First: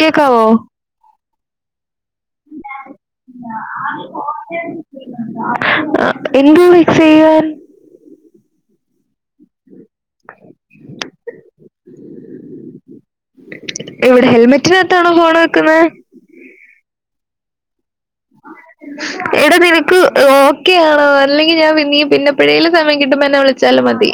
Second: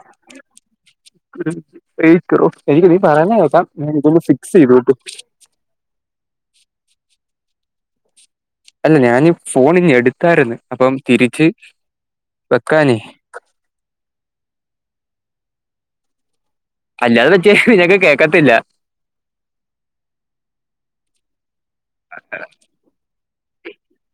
കേക്കാവോ ഉം [unintelligible] എനിക്ക് നീ പറയുന്നത് കേൾക്കാം ഞാനിതൊന്ന് ഫിക്സ് ചെയ്തോട്ട് ആ എന്ത് ഫിക്സ് ചെയ്യാൻ അല്ല ഞാൻ ഫോണിഞ്ഞെടുത്താരുന്ന് അപ്പം തിരിച്ച് വെക്കാനേ എവിടെ ഹെൽമെറ്റിനത്താണോ ഫോണ് വെക്കുന്നെ. അ [unintelligible] എടാ നിനക്ക് ഓക്കെ ആണോ? അല്ലെങ്കിൽ ഞാൻ നീ പിന്നെപ്പെഴേലും സമയം കിട്ടുമ്പോ എന്നെ വിളിച്ചാല് മതി.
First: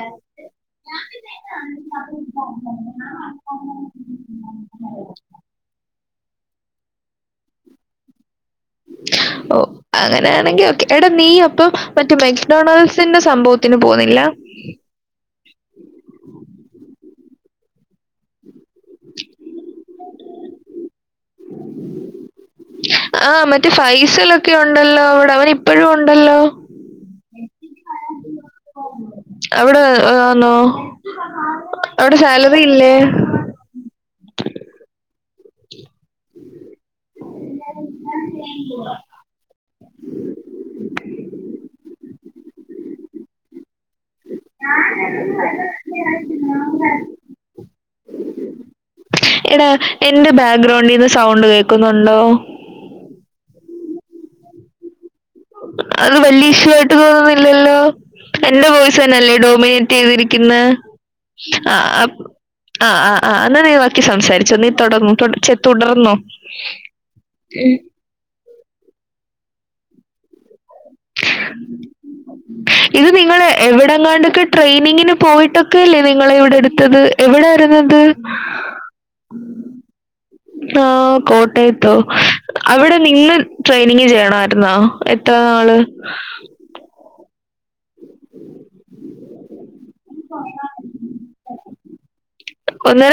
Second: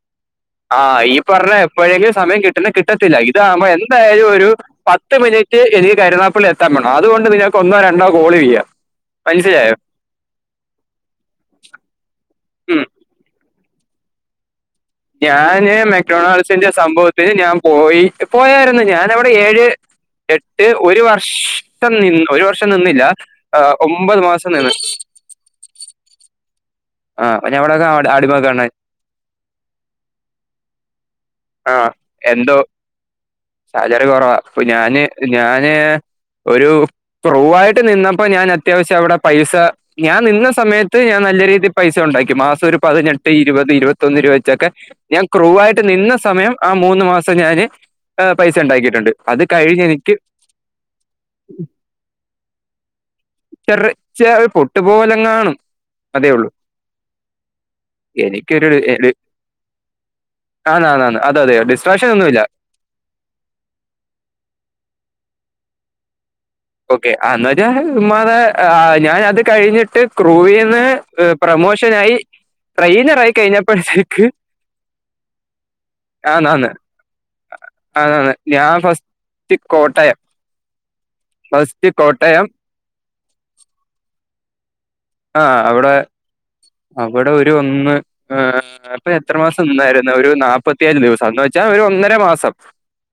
ആ ഈ പറഞ്ഞ എപ്പോഴെങ്കിലും സമയം കിട്ടുന്ന കിട്ടത്തില്ല. ഇതാമ്പോ എന്തായാലും ഒരു പത്ത് മിനിറ്റ് എനിക്ക് കരുനാപ്പളി എത്താൻ വേണം. അതുകൊണ്ട് നിങ്ങക്ക് ഒന്നോ രണ്ടോ കോൾ ചെയ്യ [inaudible] ഓ അങ്ങനെയാണെങ്കിൽ ക്കെ എടാ നീ അപ്പം മറ്റ ഉം മെക്ഡോണാൾഡ്സിന്റെ സംഭവ ത്തിന് പോന്നില്ല. ഞാന് മെക്ടണാൾസിന്റെ സംഭവത്തിന് ഞാൻ പോയി പോയായിരുന്നു ഞാനവിടെ ഏഴ് എട്ട് ഒരു വർ വഷം നിന്നു ഒരു വർഷം നിന്നില്ല ആ മറ്റേ ഒമ്പത് മാസം ഫൈസലൊക്കെ നിന്ന് ഉണ്ടല്ലോ അവിടെ അവൻ ഇപ്പോഴും ഉണ്ടല്ലോ ആഹ അപ്പൊ ഞവിടെക്കെ അടിമക്കണ അവിടെ ആ, ആണോ ആഹ അവിടെ എന്തോ സാലറി ഇല്ലേ സാലറി കുറവാ ഇപ്പ ഞാന് ഞാന് ഒരു പ്രൂവ ആയിട്ട് നിന്നപ്പോ ഞാൻ അത്യാവശ്യം അവിടെ പൈസ ഞാൻ നിന്ന സമയത്ത് ഞാൻ നല്ല രീതിയിൽ പൈസ ഉണ്ട ഉണ്ടാക്കി മാസം ഒരു പതിനെട്ട് ഇരുപത് ഇരുപത്തിന്ന് രുപ വെച്ചൊക്കെ ഞാൻ ക്രൂവായിട്ട് നി സമയം ആ മൂന്ന് മാസം ഞാന് പൈസ ഉണ്ടാക്കിയിട്ടുണ്ട്. അത് കഴിഞ്ഞ് എനിക്ക് ഇത് സൗണ്ട് കേൾക്കുന്നുണ്ടോ? ചെറ ചെ പൊട്ടുപോലൊെ? അത് വലിയ ഇഷായിട്ട് തോന്നുന്നില്ലല്ലോ? എനിക്കൊരു എന്റെ പോയ്സ തന്നല്ലേ ഡോമിനേറ്റ് ചെയ്തിരിക്കുന്ന. ആന്ന് ആന്ന് ആന്ന് അതെ അതെ ആ ആ് ഡിസ്ട്രാക്ഷൻ ഒന്നുമില്ല ആ ആഹ് എന്നാ വാക്കി സംസാരിച്ചോ നീ തുടങ്ങു ചേ തുടർന്നോ ഓക്കെന്ന് [unintelligible] ഞാൻ അത് കഴിഞ്ഞിട്ട് ക്രൂവ് ചെയ്യ ന് പ്രൊമോഷൻ ആയി. ഇത് നിങ്ങള് എവിടെങ്ങാണ്ടൊക്കെ ട്രെയിനിങ്ങിന് പോയിട്ടൊക്കെ അല്ലേ നിങ്ങള ഇവിടെ ആന്നാന്ന് എടുത്തത്. എവിടൊയിരരുന്നുന്ത്. ആന്നാന്ന് ഞാൻ ഫസ്റ്റ് കോട്ടയം ആ ഫസ്റ്റ് കോട്ടയത്തോ കോട്ടയം അവിടെ നിന്ന് ട്രെയിനിങ് ചെയ്യണാരരുന്നോ? ആഹ് അവിടെ അവിടെ ഒരു ഒന്ന്. ആഏർ ഇപ്പൊ എത്രമാസം നിന്നായിരുന്നു ഒരു നാല്പ്പത്തിയഞ്ച് ദിവസംന്ന് വെച്ചാൽ ഒരു ഒന്നര മാസം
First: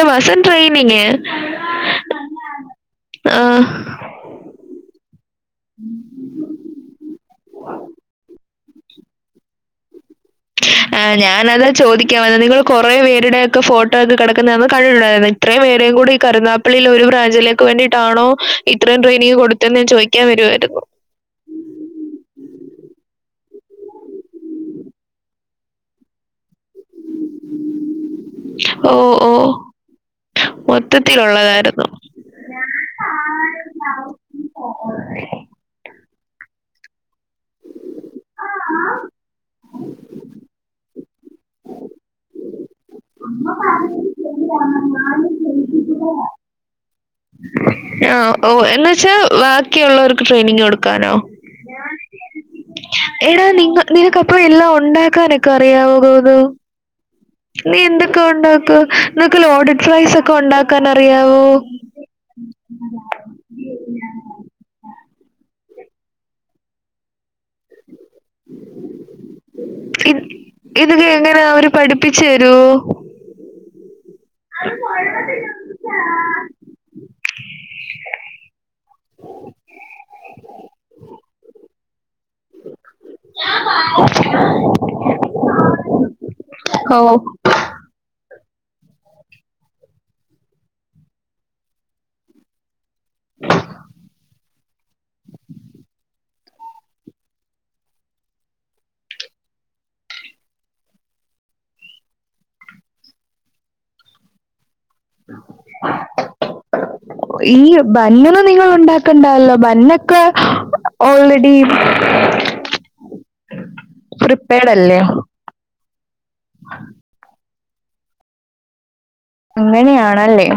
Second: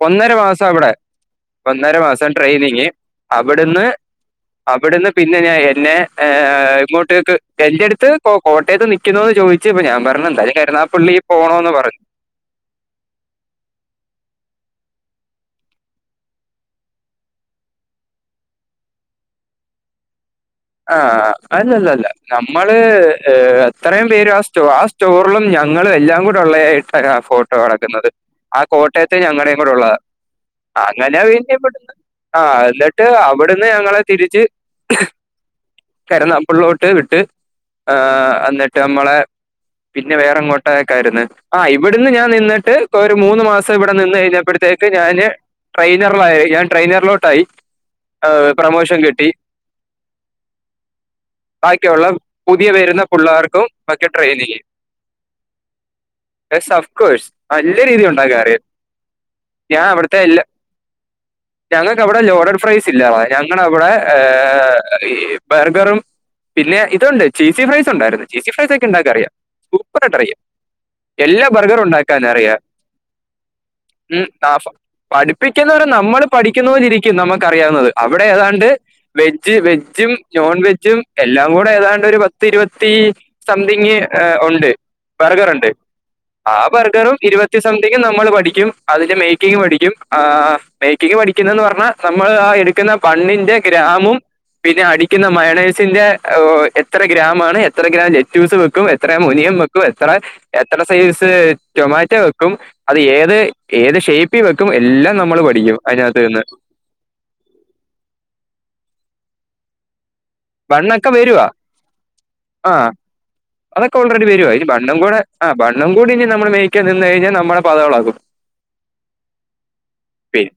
ഒന്നര മാസം അവിടെ ഒന്നര മാസം ട്രെയിനിങ് ആഹ് അവിടുന്ന് അവിടുന്ന് പിന്നെ ഞാൻ എന്നെ ക് എൻ്റെട്ത്ത് കോ കോട്ടയ്ത്ത് നിിക്കുന്നു എന്ന് ചോദിച്ചപ്പൊ ഞാൻ പർ ആ ഞാനതാ ചോദിക്കാവന്ന നിങ്ങള് കൊറെ പേരുടെ ഒക്കെ ഫോട്ടോ ഒക്കെ കട [unintelligible] ഇത്രയും പേരേ കൂടെ ഈ കരുുന്നാപ്പള്ളിെ ഒരു ബ്രാഞ്ചിലേക്ക് വേണ്ടിയിട്ടാണോ ഇത്രയും ട്രെയിനിങ് കൊട്ത്തെന്ന് ചോയ്ക്യാൻ വര് ആ അല്ലല്ലല്ല ന മ്മള് എത്രയും പേര് ആ സ്റ്റോ ആ സ്റ്റോർലും ഞങ്ങൾ എല്ലാം കൂടെഒളെ അരാ ഫോട്ടോ കളക്കുന്നത് ആ ഓഹ് കോട്ടയത്ത് ഓഹ് ഞങ്ങടേകുടെ ഉള്ളതാ അങ്ങനെ വേ മൊത്തത്തിലുള്ളതായിരുന്നു. വിടുന്ന് ആ എന്നിട്ട് അവിടുന്ന് ഞങ്ങളെ തിരിച്ച് കരന്നപ്പള്ളോട്ട് വിട്ട് ആ അന്നിട്ട് അമ്മളെ പിന്നെ വേറെങ്ങോട്ടെക്കാർന്ന് ആ ഇവിടുന്ന് ഞാൻ നിന്നിട്ട് ഒരു മൂന്ന്മാസ ഇവിടെ നിന്ന് കഴിഞ്ഞപ്പട്ത്തേക്ക് ഞാന് ട്രെയിനറിലയി ഞാൻ ട്രെയിനർലോട്ടായി ആ ഓ എന്നുവച്ചാ ബാക്കിയള്ളവർക്ക് ട്രെയിനിങ് കൊടുക്കാനോ ബാക്കിയുള്ള പുതിയ വരുന്ന എടാ പിള്ളേർക്കും നിങ്ങ ഒക്കെ നിനക്കപ്പോ ട്രെയിനിങ് എല്ലാം ഉണ്ടാക്കാനൊക്കെ അറിയാവോ ഗൂഗിൾ യെസ് ഓഫ് കോഴ്സ് നല്ല നീ രീതി എന്തൊക്കെ ഉണ്ടാക്കാൻ അറിയാം ഉണ്ടാക്ക നിക്ക് ലോഡട് ഞാൻ അവിടുത്തെ എല്ലാ ഫ്രൈസോക്കൊണ്ടാക്കാനറിയാവോ ഞങ്ങൾക്ക് അവിടെ ലോഡഡ് ഫ്രൈസ് ഇല്ല ഞങ്ങളവടെ ഏഹ്ഹ് ഈ ബർഗറും പിന്നെ ഇത്ണ്ട് ചീസി ഫ്രൈസ് ണ്ടായിര്ന്ന് ചീസി ഫ്രൈസെക്കെ ണ്ടാക്കറിയാം സൂപ്പറായിട്ട് റിയാം ഇതക്കെ എങ്ങനെ അവര് പഠിപ്പിച്ചു തരുവോ ഉം അഹ് പഠിപ്പിക്കുന്നവര് നമ്മൾ പഠിക്കുന്നവോലിരിക്കും നമുക്ക് അറിയാവുന്നത് അവിടെ ഏതാണ്ട് വെജ് വെജും നോൺ വെജ്ജും എല്ലാം കൂടെ ഏതാണ്ട് ഒരു പ ത്തിര്വത്തി സംതിങ്ങ് ഉണ്ട് ബർഗർണ്ട് ആ ബർഗറും ഓഹ് ഇരുപത്തിസംതിങ്നമ്മൾ പഠി ക്യും അതിന്റെ മേക്കിംഗ് പഠിക്കും ആ മേക്കിങ് പഠിക്കുന്നത്ന്ന് പറഞ്ഞാ നമ്മൾ ആ എട് ക്ന്ന ബണ്ണിന്റെ ഗ്രാമും പിന്നെ അടിക്കുന്ന മയണയ്സിന്റെ എത്ര ഗ്രാമാണ് എത്ര ഗ്രാം ലെറ്റൂസ് വെക്കും എത്ര മുനി ഇമ് വക്കു എത്ര എത്ര സൈസ് ടൊമാറ്റോ വെക്കും അത് ഏത് ഏത് ഷേപ്പിവെ ഈ ഭനൊന്നും നിങ്ങൾ ഉണ്ടാ ക്ണ്ടല്ലോ ബന്ന ഓൾറെഡീ അഹ് അതൊക്കെ ഓൾറെഡി വരുവാ ഇനി പ്രിപ്പയർഡ് ബണ്ണം അല്ലേ കൂടെ അഹ് ബണ്ണംകൂടി ഇനി നമ്മള് മേയിക്കാ നിന്ന് കഴിഞ്ഞാ നമ്മുടെ പദംഇളക്കും പി അങ്ങനെയാണല്ലേ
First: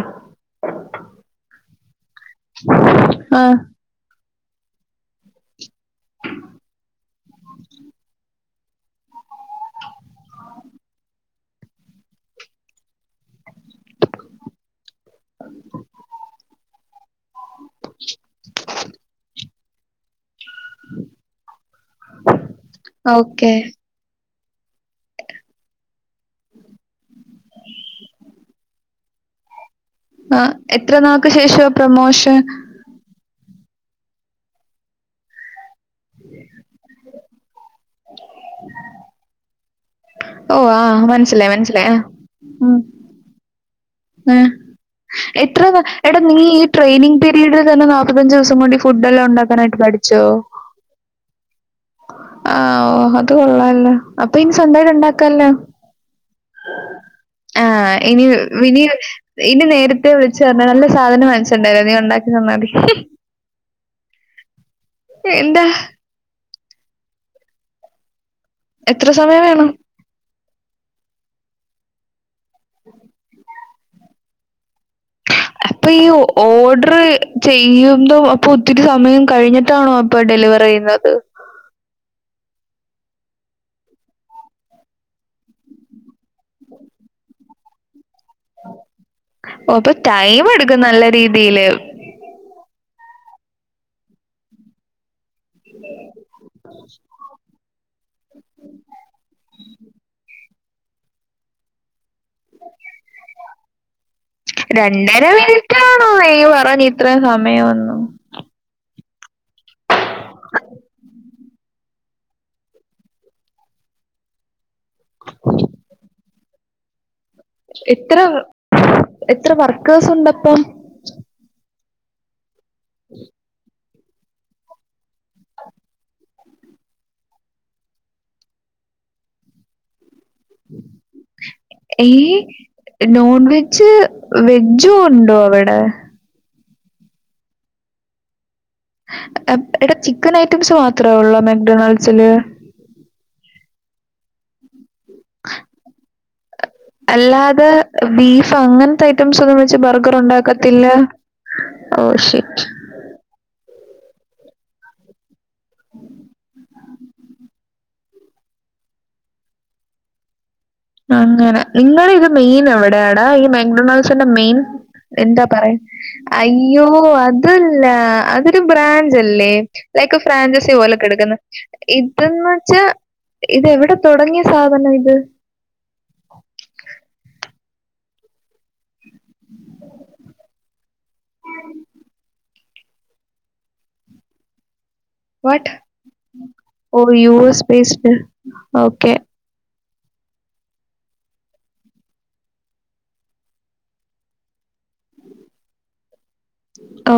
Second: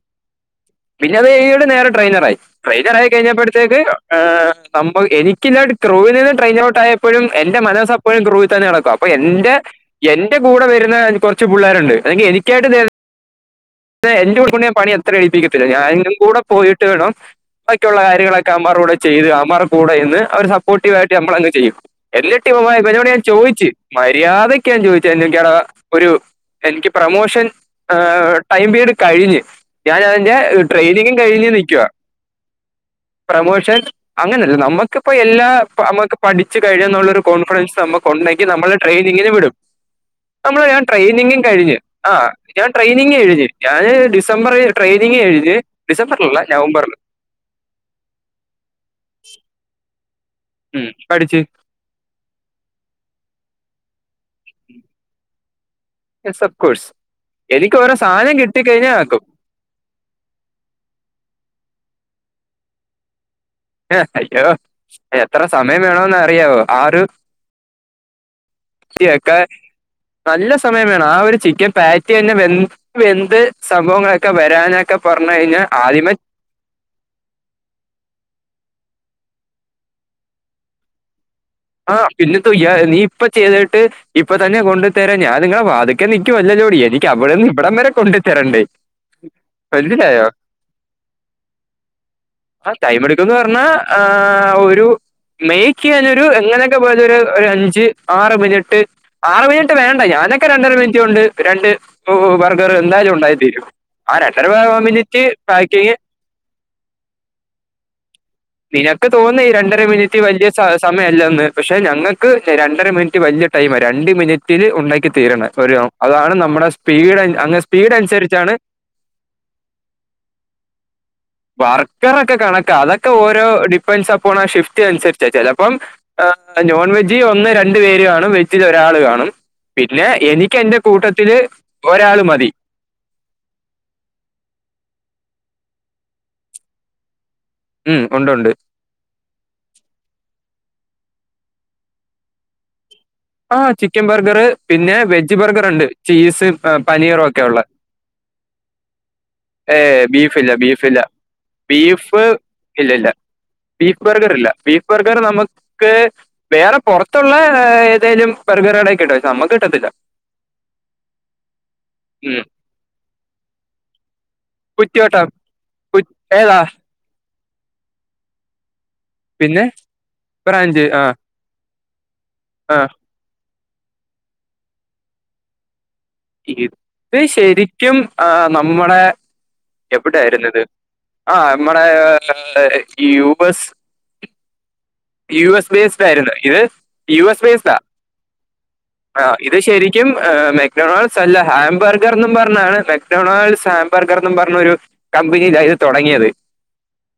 പിന്നെ അത് കഴിഞ്ഞിട്ട് നേ ട്രെയിനറായി ട്രെയിനറായി ആ കഴിഞ്ഞപ്പട്ത്തേക്ക് എഹ് സം എനികില്ലട്ത് ക്രൂവിൽ നിന്ന് ട്രയിൻ ഔട്ടയപ്പഴും എന്റെ മനസ്സപ്പോയും ക്രൂവി തെനെടക അപ്പൊ എന്റെ എന്റെ കൂടെ വരുന്ന കൊർച്ച് പുള്ളേര്ണ്ട് അല്ലങ്കിൽ എനിക്കായിട്ട്തെ എ എന്റെ [unintelligible] പണി ത്ര ഏൽപ്പിക്കത്തില്ല ഞാനും കൂടെ പോയിട്ട് വേണം ഒക്കെയുള്ള കാര്യങ്ങളൊക്കെ അവമാറുടെ ചെയ്ത് അവമാർ കൂടെയിന്ന് ഒരു സപ്പോർട്ടീവായിട്ടമ്മളങ് ചെയ്യും എല്ലിട്ടി [unintelligible] വനോട് ഞാൻ ഓക്കെ ചോയിച് മര്യാ തൊക്കെയാ [unintelligible] ഒരു എൻക്ക് പ്രമോഷൻ എഹ് ടൈം പീരയഡ് കഴിഞ്ഞ് ഞൻ അതിന്റെ ആ എത്ര ട്രെയിനിങ്ങും നാൾക്ക് കഴിഞ് ശേഷമാ നിക്കുവാ പ്രൊമോഷൻ പ്രമോഷ് ക്ഷെ അങ്ങനെല്ല നമ്മക്കിപ്പോ എല്ലാ മ്മക്ക് പഠിച്ച് കഴിനന്നുളൊരു കോൺഫിഡൻസ് നമുക്കൊണ്ടക്കി നമ്മളെ ട്രെയിനിങ്ങിൻ വിടും ഓ നമ്മള് ആ ഞാൻ ട്രെയിനിങ്ങും മനസ്സിലായി കഴിഞ് മനസ്സിലായി ആ ഞാൻ ട്രെയിനിങ്ങ കഴിഞ് ഞാന് ഏ ഡിസംബറിൽ ട്രെയിനിങ് കഴിഞ്ഞ് എത്ര എടാ നീ ഡിസംബറിലല്ല ഈ നവംബറിൽ ട്രെയിനിങ് പീരിട്തന്നെ നാല്പ്പത്തഞ്ചുസം കോണ്ടി ഫുഡ്‌ ല്ലോ ഉണ്ടാക്കാനായിട്ട് പഠിച്ചോ ഉം പഠിച്ച് ആ ഓ കൊള്ളാല്ലോ അപ്പൊ ഇനി സ്വന്തായിട്ട് ണ്ടാക്കല്ലോ സബ് കോഴ്സ് ആ എനിക്ക് ഓരോ ഇനി സാധനം വിനി കിട്ടിക്കഴിഞ്ഞാൽ ആക്കും ഇനി നേരിട്ട് വിളിച്ച് പറഞ്ഞ നല്ല സാധനം മനസ്സണ്ടറയെ ണ്ടാക്കി ന്നതി [unintelligible] അയ്യോ എത്ര എന്താ സമയം വേണെന്നറിയാവോ [unintelligible] [unintelligible] എത്ര ക്ക സമയം വേണം? നല്ല സമയം വേണം ആ ഒരു ചിക്കൻ പ [inaudible] പിന്നെന്ത് വെന്ത് സംഭവങ്ങളൊക്കെ വരാന അപ്പൊ ഈ ഓർഡർ ചെയ്യുമ്പോ അപ്പൊ ഒത്തിരി സമയം കഴിഞ്ഞിട്ടാണോ? ഇപ്പൊ ഡെലിവർ ചെയ്യുന്നത്. ആഹ് പിന്നെ തു ഇ നീ ഇപ്പ ചെയ്തിട്ട് ഇപ്പ തന്നെ കൊണ്ട് തരാൻ ഞാൻ നിങ്ങളെ വാതിക്ക നിൽക്കുവല്ല ന്തോടി എനിക്കവിടന്ന് ഇവിടം വരെ കൊണ്ടെ ചിറണ്ടേ ഓ അപ്പൊ മനസ്സിലായോ? ടൈം എടുക്കും നല്ല രീതിയില്. ആഹ് ടൈമ് എടുക്കന്ന് പറഞ്ഞാൽ ഒരു മൈക്കെയാൻ ഇത് എങ്ങനൊക്കെ പോയ അഞ്ച് ആറ് മിനിട്ട് ആറ് മിനട്ട് വേണ്ട ഞാനൊ ക്കൊരു ഒക്കെ രണ്ടര മിനിറ്റ് കൊണ്ട് രണ്ട് ഓ ബർഗർ എന്തായാലും ഒണ്ടായിത്തീരും. രണ്ടര മിനിട്ടാണോ യ് പറഞ് ഇത്രയും സമയൊന്നും നിനക്ക് തോന്നുന്നു ഈ രണ്ടര മിനിറ്റ് വലിയ സ സമയല്ലന്ന് പക്ഷെ ഞങ്ങക്ക് രണ്ടര മിനിറ്റ് വലിയ ടൈം രണ്ട് മിനിറ്റിൽ ഉണ്ടാക്കി തീരുണ ഒരു അതാണ് നമ്മുടെ സ്പീഡ അങ്ങനെ സ്പീഡ് എത്ര അനുസരിച്ചാണ് എത്ര വർക്കേഴ്സ് ഉണ്ടപ്പം? ബാർ പറൊക്കെ കണക്കാ അതൊക്കെ ഓരോ ടി [inaudible] ആ ഷിഫ്റ്റ് അനുസരിച്ചച്ച അപ്പം നോൺ വെജ് ഒന്ന് രണ്ട് പേര് കാണും വെജിലോരാ അത് കാണും പിന്നെ എനിക്ക് എന്റെ കൂട്ടത്തില് ഈ ഒരാള് മതി. നോൺ വെജ്... വെജ് ഒണ്ടോ അവിടെ? ഉം ഒണ്ടൊണ്ട്. ടിപ്സ് മാത്ര ള്ളു മെന്റണൽസില് ആ ചിക്കൻ ബർഗർ പിന്നെ വെജ് ബർഗർ ഉണ്ട് ചീസ് പനീറും ഒക്കെ ഉള്ള അല്ലാതെ ബീഫ് അങ്ങനത്തെ ഐറ്റംസ് ഒന്നും ഏ വെച്ച് ബർഗർ ബീഫില്ല ഉണ്ടാക്കത്തില്ല ബീഫില്ല ഓ ബീഫ് ഷിറ്റ്. ഇല്ലല്ല. ബീഫ് ബർഗർ ഇല്ല ബീഫ് ബർഗർ നമുക്ക് വേറെ പുറത്തുള്ള എഹ്ഹ ഏതെലും ബെർഗർകടയി കിട്ടും പക്ഷേ നമ്മക്ക് കിട്ടത്തില്ല അങ്ങനെ നിങ്ങളിത് ഉം മെയിൻ എവിടെയാടാ ഈ [unintelligible] [unintelligible] മെയിൻ കുറ്റിയോട്ടം എന്താ പറ കു ഏതാ അയ്യോ അതല്ല അതരു ബ്രാഞ്ച് അല്ലേ? പിന്നെ ലൈക്ക് ഫ്രാഞ്ചൈസി ബ്രാഞ്ച് പോലെ ആഹ് കെടക്കുന്ന ഇതന്ന് വെച്ചാ ആഹ് ഇതെവിടെ തുടങ്ങിയ സാധനം ഇത് ഇപ്പൊ ശരിക്കും ആ നമ്മ നമ്മടെ എവിടെയിരുന്നത് ആ നമ്മടെ [unintelligible] ഈ Ubers you what? S based ആയിരുന്നു ഇത് ഓ യുഎസ് ബേസ്ഡ ബേസ്ഡ്. ഓക്കെ. ആ ഇത് ശരി ും മെക്ഡൊണാൾഡ്സ് ല്ല ഹാാംബർഗർ എന്നന്ന് പറഞാന് മെത്തഹാംബർഗർ എന്ന് പറഞ്ഞൊരു കമ്പനി കൈ [unintelligible] തുടങ്ങിയത്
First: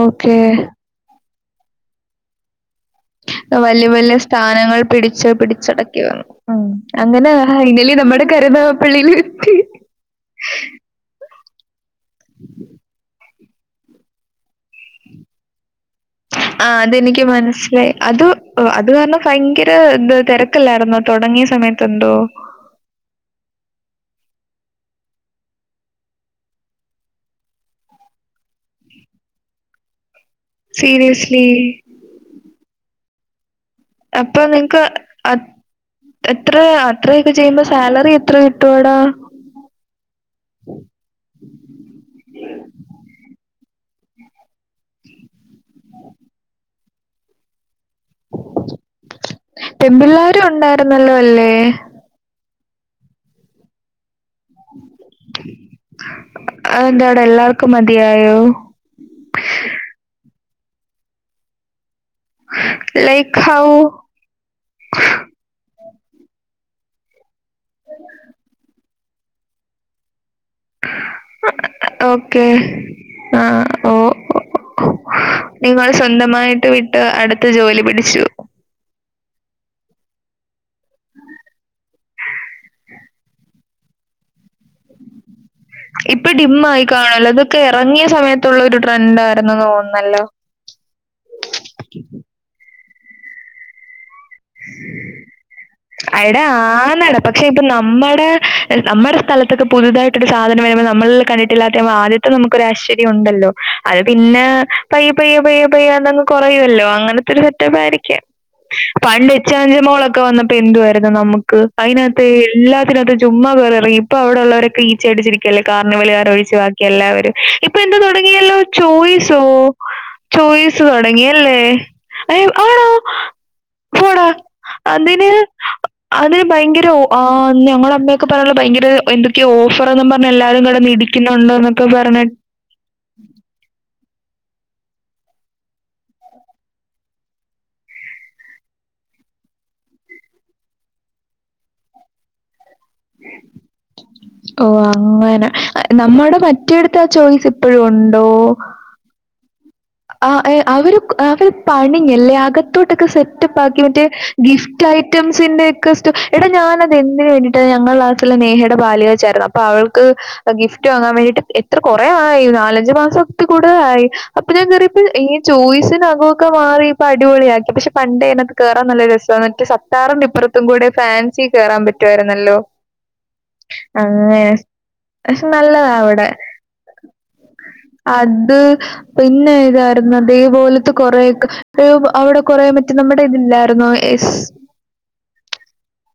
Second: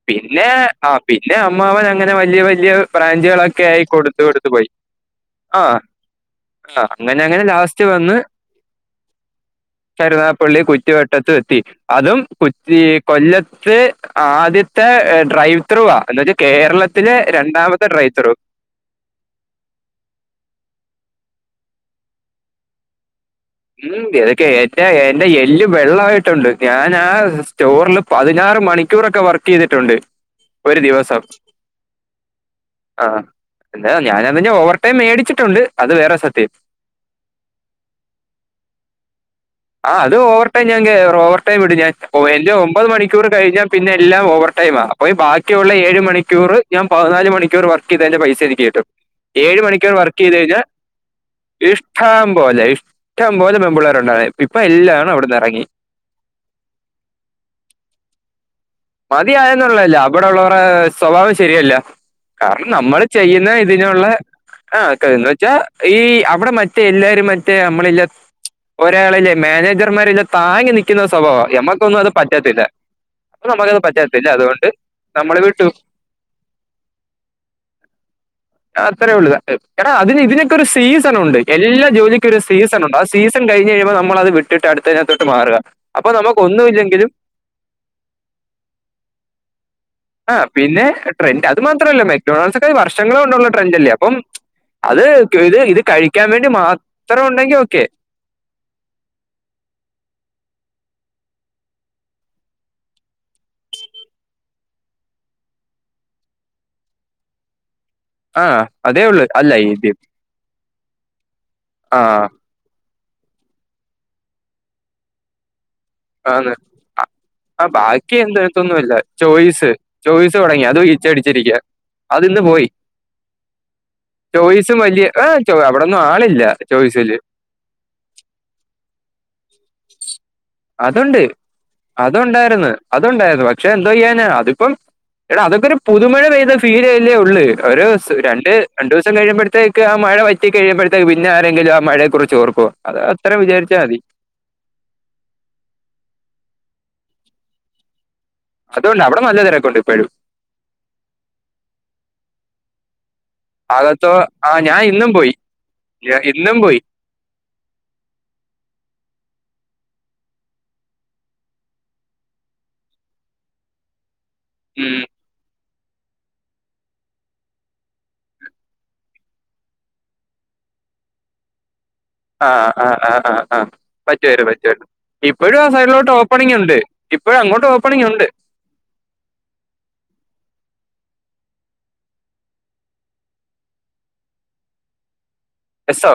ഓക്കെ. പിന്നെ ആ പിന്നെ അമ്മാവൻ അങ്ങനെ വലിയ വലിയ ബ്രാഞ്ചുകളൊക്കെ ആയി വല്യ വല്യ കൊടുത്തു കൊടുത്തു പോയി സ്ഥാനങ്ങൾ പിടിച്ച ആ പിടിച്ചടക്കി വന്നു. ഉം അങ്ങനെ [unintelligible] നമ്മുടെ കരുനാഗപ്പള്ളിയിലെത്തി. കരുനാഗപള്ളി കുറ്റി വട്ടത്ത് [inaudible] അതും കൊച്ചി കൊല്ലത്ത് ആദ്യത്തെ ഡ്രൈവ് എത്ര രൂപ എന്ന് വെച്ചാ കേരളത്തിലെ രണ്ടാമത്തെ മനസിലായി ഡ്രൈവ് അത് ത്രൂ അത് കാരണം ഭയങ്കര ന്ത തിരക്കല്ലായിുന്നോ? തുടങ്ങിയ സമയത്ത് എന്തോ? ഉം തൊക്കെ ഏറ്റ എന്റെ എല്ല് വെള്ളമായിട്ടുണ്ട് ഞാൻ ആ സ്റ്റോറില് പതിനാല് ആറ് മണിക്കൂറൊക്കെ വർക്ക് ചെയ്തിട്ടുണ്ട്. ഒരു ദിവസം സീരിയസ്ലീ ആ എന്താ അപ്പൊ ഞാനതിന്റെ ഓവർ നിങ്ങക്ക് ടൈം അ മേടിച്ചിട്ടുണ്ട് അത് വേറെ സത്യം എത്ര അത്രയൊക്കെ ചെയ്യുമ്പോ സാലറി എത്രെ? തൊടാ ആ അത് ഓവർടൈംഞാൻകേറും ഓവർടൈം ഇടുംഞാൻഎന്റെ ഒമ്പത് മണിക്കൂർകഴിഞ്ഞാ പിന്നെ എല്ലാം ഓവർ ടൈമാ അപ്പോ ഈ ബാക്കിയുള്ള ഏഴ് മണിക്കൂറ് ഞാൻ പതിനാല് മണിക്കൂർ വർ നിക്ക് ‌ചെയ്തെന്റെ പൈസ എനിക്ക് കിട്ടും ഏഴ് മണിക്കൂർ വർക്ക് ചെയ്ത് പെമ്പിള്ളാരും കഴിഞ്ഞാൽ ഉണ്ടായിരുന്നല്ലോ അല്ലേ? ഇഷ്ടം പോലെ ഇഷ് ഇഷ്ടം പോലെ പെമ്പ്പിള്ളേര് ഉണ്ടായി. ഇപ്പൊ എല്ലാ എണ്ണവും അവിടുന്ന് എറങ്ങി. അതെന്താടെ എല്ലാർക്കും മതിയായോ? മതിയയെന്നുള്ളല്ല അവിടെ ഉള്ളവരുടെ സ്വഭാവം ശരിയല്ല. കാരണം നമ്മള് ലൈക്ക് ചെയ്യുന്ന ഹൗ? ഇതിനുള്ള ആ യേന്ന് വച്ചാ. ഈ അവിടെ മറ്റേ എല്ലാരും മറ്റേ നമ്മളില്ലേ ഒരാളില്ലേ മാനേജർമാരില്ലേ. താങ്ങി നിക്കുന്ന സ്വഭാവ എമ്മക്കൊന്നു ഓക്കെ. അത്പറ്റത്തില്ല ആഹ് ഓ ഓ. നമ്മക്കത്പറ്റത്തില്ലഅതുകൊണ്ട് നിങ്ങൾ സ്വന്തമായിട്ട് വിട്ട് അടുത്ത ജോലിപിടിച്ചു. അത്രേ ഉള്ള് എടാ അതിന് ഇതിനൊക്കെ ഒരു സീസൺ ഉണ്ട്, എല്ലാ ജോലിക്കും ഒരു സീസൺ ഉണ്ട്, ആ സീസൺ കഴിഞ്ഞ് കഴിയുമ്പോ. നമ്മളത് വിട്ടിട്ട് അടുത്തെനത്തോട്ട് മാറുക അപ്പൊ ഇപ്പൊ നമുക്ക് ഡിമ്മായി ഒന്നുമില്ലെക്കിലും. കാണുവല്ലോ അതൊക്കെ എറങ്ങിയ സമയത്തുള്ള ഒരു ട്രെൻഡായിരുന്നെന്ന് തോന്നുന്നല്ലോ. ആ പിന്നെ ട്രെൻഡ് അത് മാത്ര അല്ല മെക്ഡോണാൾസ് ഒക്കെ. വർഷങ്ങള് കൊണ്ടുള്ള ട്രെൻഡ് അല്ലേ അപ്പം അത് ക്യുത് ഇത് കൈ. എടാ ആനെടാ പക്ഷെ ഇപ്പ നമ്മടെ നമ്മടെ സ്ഥലത്തൊക്കെ പുതുതായിട്ടൊരു സാധനം വരു നമ്മളിൽ കണ്ടിട്ടില്ലാത്ത ആദ്യത്തെ നമുക്ക് ഒരു ആശ്ചര്യം ഉണ്ടല്ലോ അത് പിന്നെ പയ്യ പയ്യ പയ്യെ. പെയ്യെ അതങ്ങ് കൊറയുവല്ലോ അങ്ങനത്തെ ഒര് സെറ്റപ്പ് ആയിരിക്കാം, ആ അതേ ഉള്ളു പണ്ട് അല്ല ഇച്ചാഞ്ചയന്റെ ഇത് മോളൊക്കെ വന്ന എന്തുവാരുന്ന് നമ്മക്ക് ആ അയ്നകത്തെ എല്ലാത്തിനത്തും ചുമ്മാകേറി ഇറങ്ങി. ഇപ്പൊ അവിടെള്ളവരൊക്ക ഈച്ച അടിച്ചിരിക്കല്ലേ. കാർണിവല്ലുക്കാരു ആണ് ഒഴിച്ചു ബാക്കി എല്ലാവരും ആ ഇപ്പൊ എന്തോ ബാക്കി തുടങ്ങിയല്ലോ എന്തൊന്നുമില്ല ചോയ്സോ ചോയ്സ് ചോയ് ചോയ്സ് തുടങ്ങി ചോയിസ് അതും തുടങ്ങിയല്ലോ ഇച്ചടിച്ചിരിക്കുക അത് ഇന്ന് അയ്യോ പോയി ആണോ? ഹ്. പോടാ ചോയ്സും വലിയ ആ അതിന്. ചോ അവിടെ ഒന്നും അത് ആളില്ല ഭയങ്കര ഒ ചോയ്സിൽ ഹ് ഞങ്ങള അമ്മയൊക്കെ പറയന്നല്ലോ ഭയങ്കര എന്തൊക്കെയോ ഓഫർ എന്ന് പറ അതുണ്ട് അത് ഉണ്ടായിരുന്ന് അത് ഉണ്ടായിരുന്ന് പക്ഷെ എന്തോ ചെയ്യാനാ അതിപ്പം. എടാ അതൊക്കെ ഒരു പുതുമഴ പെയ്ത ഫീൽ അല്ലേ ഉള്ള് ഒരു സ് രണ്ട് രണ്ടുദിവസം കഴിയുമ്പോഴത്തേക്ക് ആ മഴ. മഴവറ്റികഴിയുമ്പഴത്തേക്ക്പിന്നെ ആരെങ്കിലും അ മഴെക്കുറിച്ച് ഓർക്കോഅത്അത്രംവിചാ ഓ അങ്ങനെ ഹ് നമ്മുടെ മറ്റെടുത്ത് ആ ചോയ്സ് ഇപ്പോഴും ഒൻ അതുകൊണ്ട് അവിടെ നല്ല തെരക്ക്‌. ആ ഏഹ് അവര് അവര് പണിഞ്ഞല്ലേഅകത്തോട്ടൊക്കെ സെറ്റപ്പ് ആാക്കിട്ട് അകത്തോ ആ ഞാൻ ഗിഫ്റ്റ് ഇന്നും പോയി ഐറ്റംസിന്റെക്കെസ്റ്റോ ഞാ- എടാ ഇന്നും പോയി ഞാനത് എന്തിന് വേണ്ടിട്ടാ ഞങ്ങടെ ക്ലാസിലെ നേഹേടെ പാല് കാച്ച് ആയിരുന്ന് അപ്പോ അപ്പൊ അവൾക്ക് ഗിഫ്റ്റ് വാങ്ങാൻ വേണ്ടിട്ട് എത്ര കൊറേ ആയി നാലഞ്ചുമാസക്കെ കൂടുതലായി. ഇപ്പ ഞാൻ ഉം കേറിയപ്പം ഏയ് ചോയ്സ്. അതിനാക ഒക്കെ മാറി ഇപ്പാ അടിപൊളിയാക്കി പക്ഷെ പണ്ടേ ആയിനകത്തു കേറാൻ നല്ല രസം ആണ് എനക്ക് സത്താറിന്റെഇപ്പറത്തുംക്കൂടെ. ഫാൻസി കേറാൻ പ റ്റു ആ ആയിരുന്നല്ലേ ആ ആ ആ ആ അങ്ങനെ പറ്റുമായിരുന്നു പറ്റുമായിരുന്നു പക്ഷെ ഇപ്പോഴും ആ നല്ലതാ സൈഡിലോട്ട് അവിടെ. ഓപ്പണിംഗ് ഉണ്ട് ഇപ്പോഴും അങ്ങോട്ട് ഓപ്പണിംഗ് ഉണ്ട് അത്. പിന്നെ ഇതായിരുന്ന് അതേപോലത്തെ കൊറെയൊക്കെ അയ്യോ അവിടെ കൊറേ മറ്റ നമ്മുടെ ഇതില്ലായിരുന്നോ ഏ സ്സ് എസോ.